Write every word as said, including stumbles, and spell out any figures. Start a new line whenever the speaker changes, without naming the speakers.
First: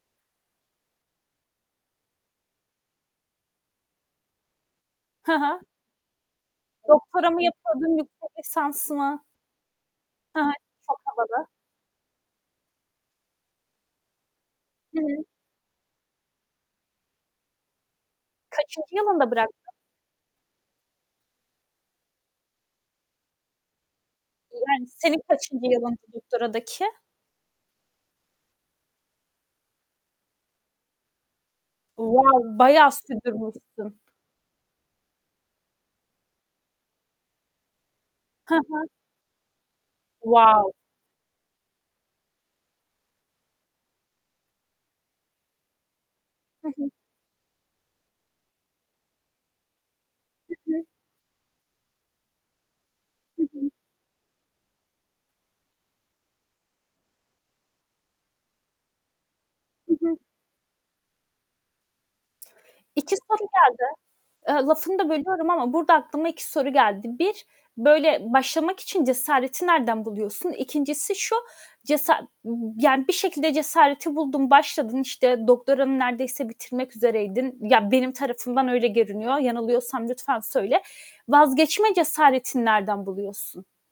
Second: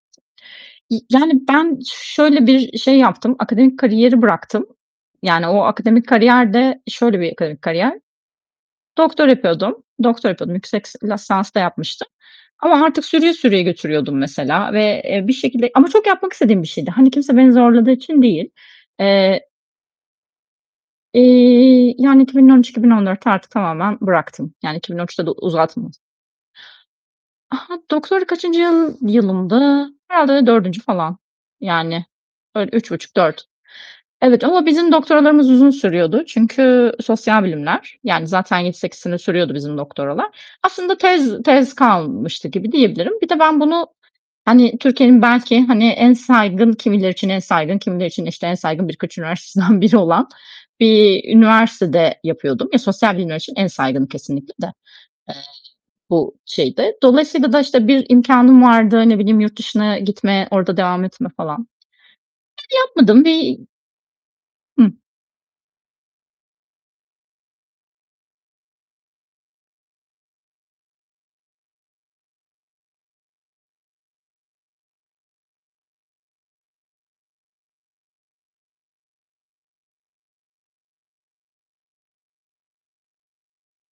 Y yani ben şöyle bir i şey yaptım, akademik kariyeri bıraktım.
Hı
Yani o
hı.
akademik kariyer de şöyle
Doktora
bir
mı
kari
yapıyordun
kariyer.
yüksek lisans mı?
Doktora yapıyordum. Doktora
Hı hı.
yapıyordum. Yüksek
Çok
s
havalı.
lasans da yapmıştım ama artık sürüye sürüye götürüyordum mesela ve,
[unintelligible]
eee, bir şekilde ama çok yapmak istediğim bir şeydi. Hani kimse beni zorladığı için değil.
Kaçıncı yılında
Eee
bıraktın?
İii, yani iki bin on üç iki bin on dörtte artık tamamen bıraktım. Yani
Yani
iki bin on
senin
üçte de
kaçıncı
uzatmadım.
yılındı doktoradaki?
A ha, doktorada kaçıncı yıl yılımdı? Herhâlde dördüncü falan. Yani
Wow!
öyle
Bayağı
üç buçuk dört.
sürdürmüşün.
Evet ama bizim doktoralarımız uzun sürüyordu. Çünkü sosyal bilimler, yani,
Hı
zaten yedi
hı.
sekiz sene sürüyordu bizim doktoralar.
Wow!
Aslında tez tez kalmıştı gibi diyebilirim. Bir de ben bunu, hani Türkiye’nin belki hani en
Hı
saygın,
hı.
kimileri için en saygın, kimileri için işte en saygın birkaç üniversitesinden biri olan
Hı hı.
bir üniversitede yapıyordum. Ya sosyal bilimler
Hı
için en
hı.
saygını kesinlikle de. Eee, bu şeydi. Dolayısıyla da işte bir imkânım vardı. Ne bileyim yurt
Hı
dışına
hı.
gitme, orada devam etme falan. Ben
İki
yapmadım.
soru
Bir
geldi. Iıı, lafını
Hı
da bölüyorum ama burada aklıma iki soru geldi. bir böyle başlamak için cesareti nereden buluyorsun? ikincisi şu, cesa yani bir şekilde cesareti buldun, başladın, işte doktoranı neredeyse bitirmek üzereydin. Ya benim tarafımdan öyle görünüyor. Yanılıyorsam lütfen söyle. Vazgeçme cesaretini nereden buluyorsun?